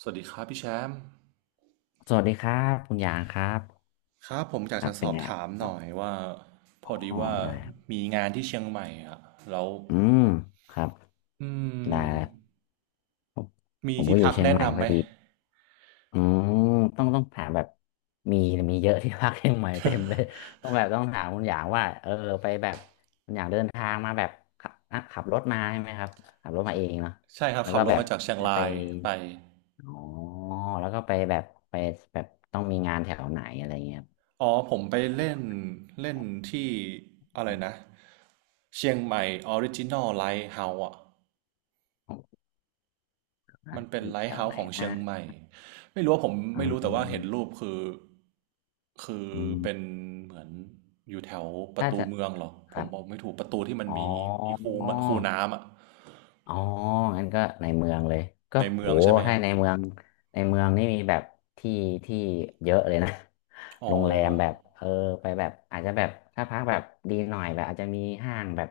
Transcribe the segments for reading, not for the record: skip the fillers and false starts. สวัสดีครับพี่แชมป์สวัสดีครับคุณหยางครับครับผมอยาคกรับจะสเป็นอบไงถามคหรัน่อบยว่าพอ๋อดีอว่าได้ครับมีงานที่เชียงใหม่อ่ะแล้วอืมครับอืได้มแล้วมีผมก็ที่อยู่พักเชียงแนะใหม่นำพไหอมดีอืมต้องถามแบบมีมีเยอะที่พักเชียงใหม่เต็มเลยต้องแบบต้องถามคุณหยางว่าไปแบบคุณหยางเดินทางมาแบบขับขับรถมาใช่ไหมครับขับรถมาเองเนาะใช่ครับแล้วขัก็บรแบถบมาจากเชียงจะไปรายไปอ๋อแล้วก็ไปแบบไปแบบต้องมีงานแถวไหนอะไรเงี้ยครับอ๋อผมไปเล่นเล่ขนอที่อะไรงนะเชียงใหม่ออริจินอลไลท์เฮาส์อะ ผมนะมันเป็อนยู่ไลแถท์วเฮาไหนส์ของเชีนะยงใหม่ไม่รู้ว่าผมอไม่รู้แต่ว่าเห็นืรูปคือเป็นม เหมือนอยู่แถวประถ้าตูจะเมืองเหรอคผรัมบบอกไม่ถูกประตูที่มันมีมีคูอ๋อ คูน้ำอะอ๋องั้นก็ในเมืองเลยก็ในโหเมืองใช่ไหมคถ้ารับในเมืองในเมืองนี่มีแบบที่ที่เยอะเลยนะ โรอ๋องแรมแบบไปแบบอาจจะแบบถ้าพักแบบดีหน่อยแบบอาจจะมีห้างแบบ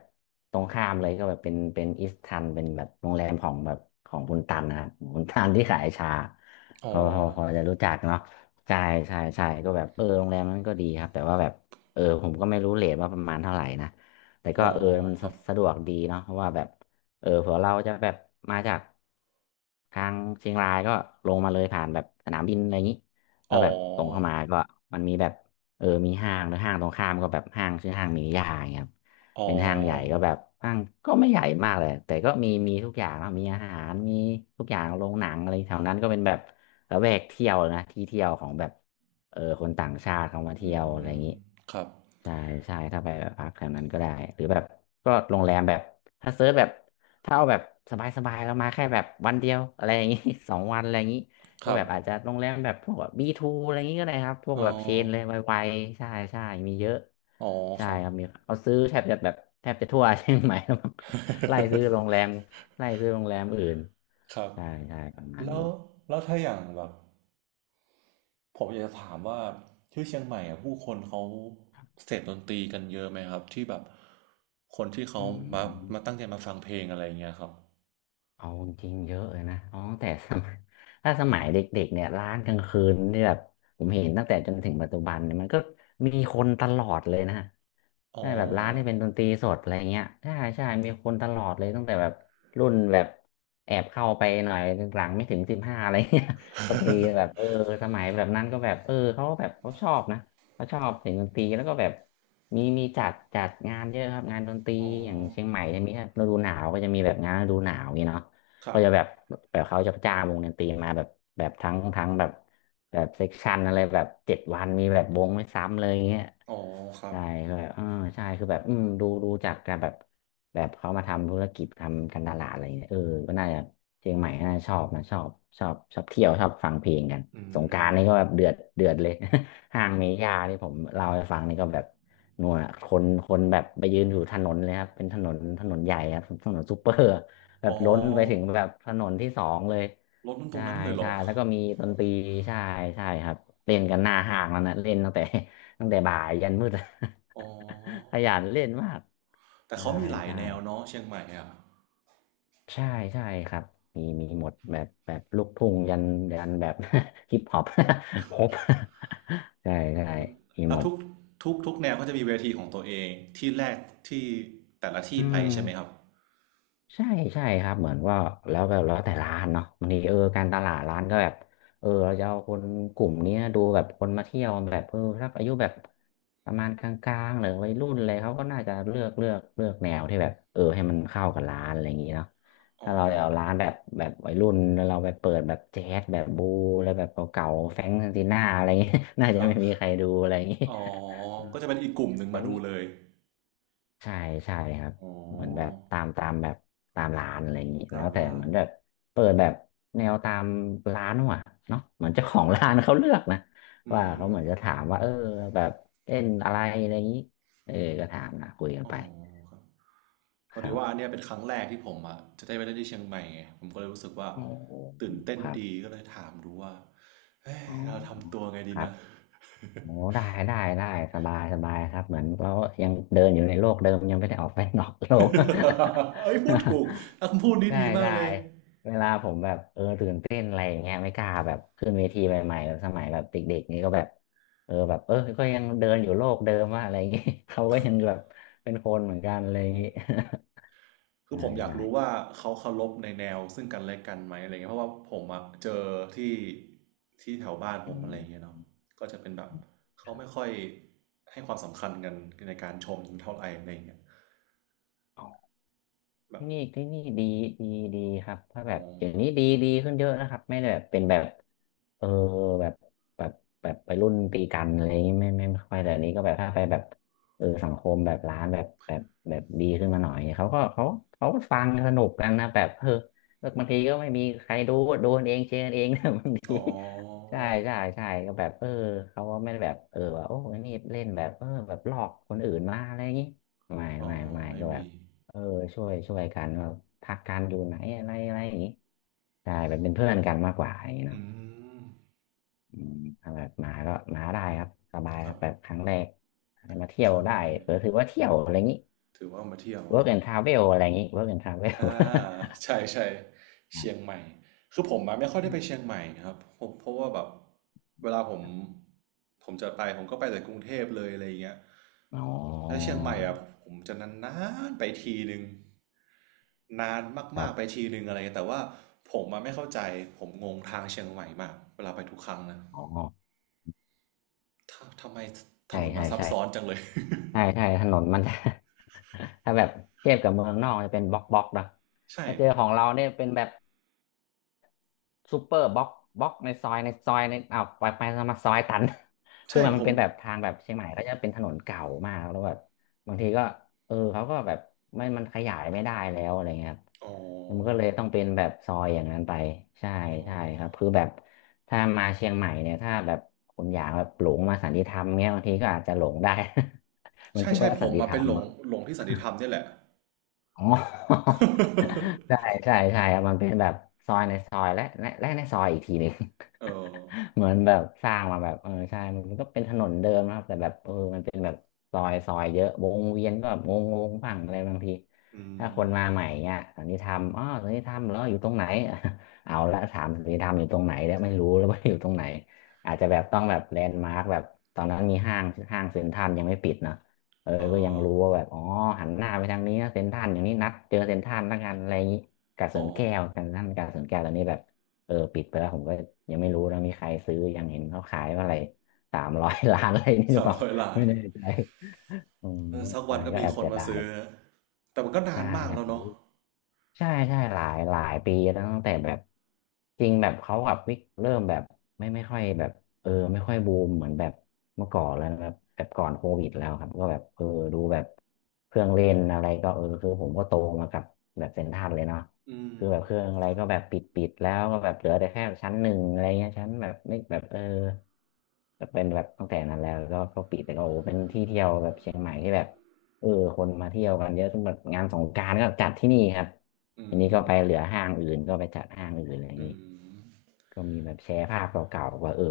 ตรงข้ามเลยก็แบบเป็นอิสตันเป็นแบบโรงแรมของแบบของคุณตันนะครับคุณตันที่ขายชาอ๋อเขาจะรู้จักเนาะใช่ใช่ใช่ก็แบบโรงแรมนั้นก็ดีครับแต่ว่าแบบผมก็ไม่รู้เรทว่าประมาณเท่าไหร่นะแต่ก็อ๋อมันครับสะดวกดีเนาะเพราะว่าแบบ เผื่อเราจะแบบมาจากทางเชียงรายก็ลงมาเลยผ่านแบบสนามบินอะไรอย่างนี้แล้วอ๋แบบตรงเข้ามาอก็มันมีแบบมีห้างหรือห้างตรงข้ามก็แบบห้างชื่อห้างมีนิยาอย่างเงี้ยครับอ๋อเป็นห้างใหญ่ก็แบบห้างก็ไม่ใหญ่มากเลยแต่ก็มีทุกอย่างนะมีอาหารมีทุกอย่างโรงหนังอะไรแถวนั้นก็เป็นแบบระแวกเที่ยวนะที่เที่ยวของแบบคนต่างชาติเขามาอืเที่มยวอะไรอย่างนี้ครับใช่ใช่ถ้าไปแบบพักแถวนั้นก็ได้หรือแบบก็โรงแรมแบบถ้าเซิร์ชแบบ ถ้าเอาแบบสบายๆเรามาแค่แบบวันเดียวอะไรอย่างงี้ 2 วันอะไรอย่างงี้ก็ครัแบบบอาจจะโรงแรมแบบพวกแบบบีทูอะไรอย่างงี้ก็ได้ครับพวกอ๋อแบบเชนเลยไวๆใช่ใช่มีเยอะอ๋อใช่ครับ ครับมีเอาซื้อแทบจะแบบแทบจะทั่ว เชียงใหม่ แล้วมั้ง ไล่ซื้อโรงแรม ไล่ซื้อโรงแรมอื่นครับใช่ใช่ประมาณแล้นี้วแล้วถ้าอย่างแบบ ผมอยากจะถามว่าที่เชียงใหม่อ่ะผู้คนเขาเสพดนตรีกันเยอะไหมครับที่แบบคนที่เขาอืมาม ตั้งใจมาฟังเพลงอะไรอย่างเงี้ยครับเอาจริงๆเยอะเลยนะอ๋อแต่สมัย ถ้าสมัยเด็กๆเนี่ยร้านกลางคืนเนี่ยแบบผมเห็นตั้งแต่จนถึงปัจจุบันเนี่ยมันก็มีคนตลอดเลยนะอ๋อใช่แบบร้านที่เป็นดนตรีสดอะไรเงี้ยใช่ใช่มีคนตลอดเลยตั้งแต่แบบรุ่นแบบแอบเข้าไปหน่อยหลังไม่ถึง15อะไรเงี้ย ก็มีแบบสมัยแบบนั้นก็แบบเขาก็แบบเขาชอบนะเขาชอบเสียงดนตรีแล้วก็แบบมีจัดงานเยอะครับงานดนตรีอ๋ออย่างเชียงใหม่จะมีถ้าฤดูหนาวก็จะมีแบบงานฤดูหนาวอย่างงี้เนาะ คก็รับจะแบบแบบเขาจะจ้างวงดนตรีมาแบบแบบทั้งแบบแบบเซกชันอะไรแบบ7 วันมีแบบวงไม่ซ้ำเลยอย่างเงี้ยอ๋อครับใช่ก็แบบใช่คือแบบดูจากการแบบแบบเขามาทำธุรกิจทำการตลาดอะไรเงี้ยก็น่าจะเชียงใหม่น่าจะชอบนะชอบชอบชอบเที่ยวชอบฟังเพลงกันอืสงกรานต์มนี่ก็แบบเดือดเดือดเลย ห้างเมย่าที่ผมเล่าให้ฟังนี่ก็แบบนัวคนแบบไปยืนอยู่ถนนเลยครับเป็นถนนใหญ่ครับถนนซูเปอร์ แบอ๋บล้นไปถึงอแบบถนนที่สองเลยรถมันตรใช่งนั้นเลยเหรใช่อแล้วก็มีดนตรีใช่ใช่ครับเล่นกันหน้าห้างแล้วนะเล่นตั้งแต่ ตั้งแต่บ่ายยันมืด อ๋อ ขยันเล่นมากแต่ใช่เขามีหลายใช่แนวเนาะเชียงใหม่อ่ะใช่ใช่ครับมีหมดแบบแบบลูกทุ่งยันแบบ ฮิปฮอป ครบ ใช่ใช่มีแล้หมวดทุกแนวเขาจะมีเวทีของตัวเองที่แรกที่แต่ละอืที่ไปม ใช่ไหมครับใช่ใช่ครับเหมือนว่าแล้วแบบแล้วแต่ร้านเนาะบางทีการตลาดร้านก็แบบเราจะเอาคนกลุ่มเนี้ยดูแบบคนมาเที่ยวแบบถ้าอายุแบบประมาณกลางๆหรือวัยรุ่นอะไรเขาก็น่าจะเลือกแนวที่แบบให้มันเข้ากับร้านอะไรอย่างงี้เนาะอ๋อถ้าเราจะเอาร้านแบบแบบวัยรุ่นแล้วเราไปเปิดแบบแจ๊สแบบบูแล้วแบบเก่าๆแฟรงก์ซินติน่าอะไรอย่างงี้ น่าจะครับไม่มีใครดูอะไรอย่างงี้ อ๋อก็จะเป็นอีกกลุ่มหนึ่ งแต่มาดูมี เลย ใช่ใช่ครับอ๋เหมือนแบบอตามตามแบบตามร้านอะไรอย่างนี้แล้ตาวมแต่ร้าเหมืนอนแบบเปิดแบบแนวตามร้านว่ะเนาะเหมือนเจ้าของร้านเขาเลือกนะอืว่าเขามเหมือนจะถามว่าแบบเล่นอะไรอะไรอย่างนี้เออก็ถามนะคุยกันอ๋ไปอครับพคอดีรัว่าอับนเนี้ยเป็นครั้งแรกที่ผมอ่ะจะได้ไปเล่นที่เชียงใหม่ไงผมก็เลยรู้สึกว่าโอ้ตื่นเต้คนรับดีก็เลยถามดูว่าเฮ้ยอ๋อเราทำตัวไงคดีรับนะ โอ้ได้ได้ได้สบายสบายครับเหมือนเรายังเดินอยู่ในโลกเดิมยังไม่ได้ออกไปนอกโลก เอ้ยพูดถูกคำพูด นี้ใช่ดีมากใช่เลย เวลาผมแบบตื่นเต้นอะไรอย่างเงี้ยไม่กล้าแบบขึ้นเวทีใหม่ๆแบบสมัยแบบเด็กๆนี่ก็แบบแบบก็ยังเดินอยู่โลกเดิมว่าอะไรอย่างงี้ เขาก็ยังแบบเป็นคนเหมือนกันอะไรอย่างงี้ คือใช่ผมอยากใช่รู้ว่าเขาเคารพในแนวซึ่งกันและกันไหมอะไรเงี้ยเพราะว่าผมอะเจอที่ที่แถวบ้านอืผมอะม ไรเงี้ยเนาะก็จะเป็นแบบเขาไม่ค่อยให้ความสำคัญกันในการชมเท่าไหร่อะไรเงี้ยทแบท่บนี่ที่นี่ดีดีดีครับถ้าแบอ๋อบเดี๋ยวนี้ดีดีขึ้นเยอะนะครับไม่ได้แบบเป็นแบบเออแบบแบบแบบไปรุ่นตีกันอะไรอย่างงี้ไม่ค่อยแต่อันนี้ก็แบบถ้าไปแบบสังคมแบบร้านแบบแบบแบบดีขึ้นมาหน่อยเขาก็เขาก็ฟังสนุกกันนะแบบแล้วบางทีก็ไม่มีใครดูดูกันเองเชียร์กันเอง นะบางทีอ๋อใช่ใช่ใช่ก็แบบเขาก็ไม่ได้แบบว่าโอ้ยนี่เล่นแบบแบบหลอกคนอื่นมาอะไรอย่างงี้อ๋อไม่ไม่ก็แบบ มีเออช่วยช่วยกันว่าพักการอยู่ไหนอะไรอะไรอย่างงี้ใช่แบบเป็นเพื่อนกันมากกว่าอย่างงี้เนาะอืมอืมถ้าแบบมาก็มาได้ครับสบายคครัรับบแบบครั้งแรกมาเที่ยควรั้งได้แรกถือว่าเที่ยวอะไรอย่างงี้ ถือว่ามาเที่ยวเน work อะ and travel อะไรอย่างงี้ work and travel อ่าใช่ใช่เชียงใหม่คือผมมาไม่ค่อย อได้ไปมเชียงใหม่ครับผมเพราะว่าแบบเวลาผมจะไปผมก็ไปแต่กรุงเทพเลยอะไรอย่างเงี้ยอ๋แล้วเชีอยงใหม่อะผมจะนานๆไปทีนึงนานครัมากๆไปบทีนึงอะไรเงี้ยแต่ว่าผมมาไม่เข้าใจผมงงทางเชียงใหม่มากเวลาไปทุกครั้งนะอ๋อถ้าทำไมถใช่นนใช่มันซับใช่ซ้อนจังเลย ใช่ใช่ถนนมันจะ ถ้าแบบเทียบกับเมืองนอกจะเป็นบล็อกบล็อกเนอะ ใช่ถ้าเจอของเราเนี่ยเป็นแบบ ซูเปอร์บล็อกบล็อกในซอยในซอยในอ้าวไปไปมาซอยตัน คือใช่ผมันมเป็นแบบทางแบบเชียงใหม่ก็จะเป็นถนนเก่ามากแล้วแบบบางทีก็เขาก็แบบไม่มันขยายไม่ได้แล้วอะไรเงี้ยครับอ๋อมันก็เลยต้องเป็นแบบซอยอย่างนั้นไปใช่อ๋อ ใช่ครับคือแบบถ้ามาเชียงใหม่เนี่ยถ้าแบบคุณอยากแบบหลงมาสันติธรรมเงี้ยบางทีก็อาจจะหลงได้ มันใช่ชื่อใช่ว่าผสันมติมาธรเป็นรหม ลงที่สันติธรรมเนี่ยแหละ อ๋อ ใช่ ใช่ใช่ครับมันเป็นแบบซอยในซอยและและในซอยอีกทีหนึ่ง เออ เหมือนแบบสร้างมาแบบใช่มันก็เป็นถนนเดิมนะครับแต่แบบมันเป็นแบบซอยซอยเยอะวงเวียนก็แบบงงงบ้างอะไรบางทีอืถ้าคนมมาใหม่เงี้ยสันนิธรรมอ๋อสันนิธรรมแล้วอยู่ตรงไหน เอาละถามสันนิธรรมอยู่ตรงไหนแล้วไม่รู้แล้วว่าอยู่ตรงไหนอาจจะแบบต้องแบบแลนด์มาร์กแบบตอนนั้นมีห้างเซ็นทรัลยังไม่ปิดเนอะ เอก็ยังอรู้ว่าแบบอ๋อ หันหน้าไปทางนี้นะเซ็นทรัลอย่างนี้นัดเจอเซ็นทรัลละกันอะไรอย่างนี้กาดสวอ๋อนแก้วเซ็นทรัลกาดสวนแก้วตอนนี้แบบ ปิดไปแล้วผมก็ยังไม่รู้นะมีใครซื้อยังเห็นเขาขายว่าอะไรสามร้อย ล้านอะไรนี่หรือสาเปมล่า ร้อยล้านไม่แน่ใจอืมเออสักใช่วันก็ก็มีแอบคนเสียมาดายซื้อฮะแต่มันก็นาใช่นมากอยากแล้วรู้ เนาะใช่ใช่หลายหลายปีแล้วตั้งแต่แบบจริงแบบเขากับวิกเริ่มแบบไม่ไม่ค่อยแบบไม่ค่อยบูมเหมือนแบบเมื่อก่อนแล้วนะครับแบบก่อนโควิดแล้วครับก็แบบดูแบบเครื่องเล่นอะไรก็คือผมก็โตมากับแบบเซ็นทรัลเลยเนาะอืมคือแบบเครื่องอะไรครับก็แบบปิดแล้วก็แบบเหลือแต่แค่ชั้นหนึ่งอะไรเงี้ยชั้นแบบไม่แบบก็เป็นแบบตั้งแต่นั้นแล้วก็ปิดแต่ก็โอ้โหเป็นที่เที่ยวแบบเชียงใหม่ที่แบบเออคนมาเที่ยวกันเยอะจนแบบงานสงกรานต์ก็จัดที่นี่ครับ อืทีนี้มก็ไปเหลือห้างอื่นก็ไปจัดห้างอื่นอะไรอย่างอืนี้มก็มีแบบแชร์ภาพเก่าๆว่า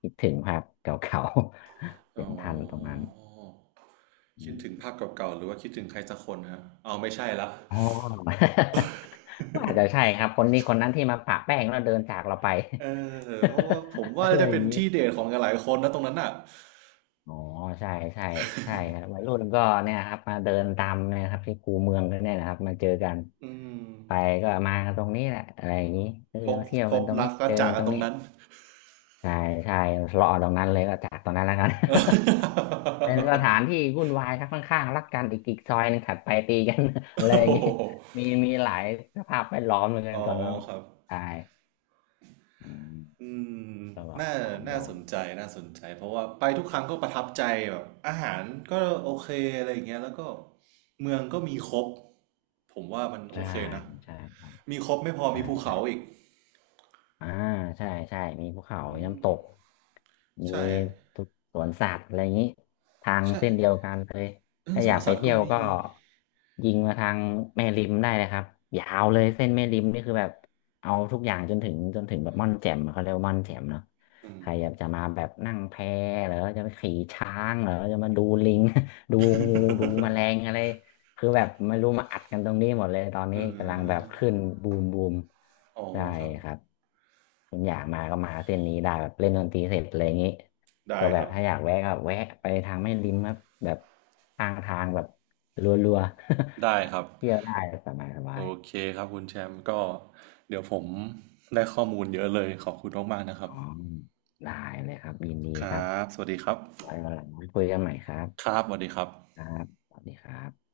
คิดถึงภาพเก่าๆ เห็อ๋นทันตรงนั้อนอคิดมถึงภาพเก่าๆหรือว่าคิดถึงใครสักคนฮะเอาไม่ใช่ละ อ๋อ ก็อาจจะใช่ครับคนนี้คนนั้นที่มาปะแป้งแล้วเดินจากเราไป เออเพราะว่าผม อะว่าไรจะอเป็ย่างนนี้ที่เดทของหลายๆคนนะตรงนั้นอ่ะอ๋อใช่ใช่ใช่ครับวัยรุ่นก็เนี่ยครับมาเดินตามเนะครับที่คูเมืองกันเนี่ยนะครับมาเจอกันอืมไปก็มากันตรงนี้แหละอะไรอย่างนี้พบมาเที่ยวพกันบตรงรันี้กก็เจอจากักนตกัรนงตรนี้ งนั้น ใช่ใช่รอตรงนั้นเลยก็จากตรงนั้นแล้วกัน เออ เป็นสถานที่วุ่นวายครับข้างๆรักกันอีกซอยหนึงถัดไปตีกัน อะ ไรโอ้อย่างงี้โมีมีหลายสภาพแวดล้อมเหมือนกัหนอ๋อตอนนั้นครับใช่อืมอืมก็ลองน่าลองลองน่าสนใจ เพราะว่าไปทุกครั้งก็ประทับใจแบบอาหารก็โอเค อะไรอย่างเงี้ยแล้วก็เมืองก็มีครบ ผมว่ามันโอใช่เคนะ ใช่มีครบไม่พอใช่มีภูใช่ เขาอีกอ่าใช่ใช่มีภูเขามีอืน้ำตกมมีใช่ทุกสวนสัตว์อะไรอย่างนี้ทางใช่เส้นเดียวกันเลยเออถ้าสอยาวนกไปสัตว์เที่ก็ยวมีก็ยิงมาทางแม่ริมได้เลยครับยาวเลยเส้นแม่ริมนี่คือแบบเอาทุกอย่างจนถึงจนถึงแบบม่อนแจ่มอะเขาเรียกว่าม่อนแจ่มเนาะอืใคมรอยากจะมาแบบนั่งแพเหรือจะไปขี่ช้างเหรือจะมาดูลิง ดูงูดูแมลงอะไร คือแบบไม่รู้มาอัดกันตรงนี้หมดเลยตอนนี้เอกำลังแบบอขึ้นบูมบูมอ๋อใช่ครับ ครับคุณอยากมาก็มาเส้นนี้ได้แบบเล่นดนตรีเสร็จอะไรอย่างนี้ได้ก็แบคบรับถ้าอยากแวะก็แวะไปทางแม่ริมครับแบบทางทางแบบรัวๆ ได้ครับ เที่ยวได้สบายสบาโอยเคครับคุณแชมป์ก็เดี๋ยวผมได้ข้อมูลเยอะเลยขอบคุณมากๆนะครัอ๋บอได้เลยครับยินดีคครัรับบสวัสดีครับไว้วันหลังคุยกันใหม่ครัคบรับสวัสดีครับครับสวัสดีครับ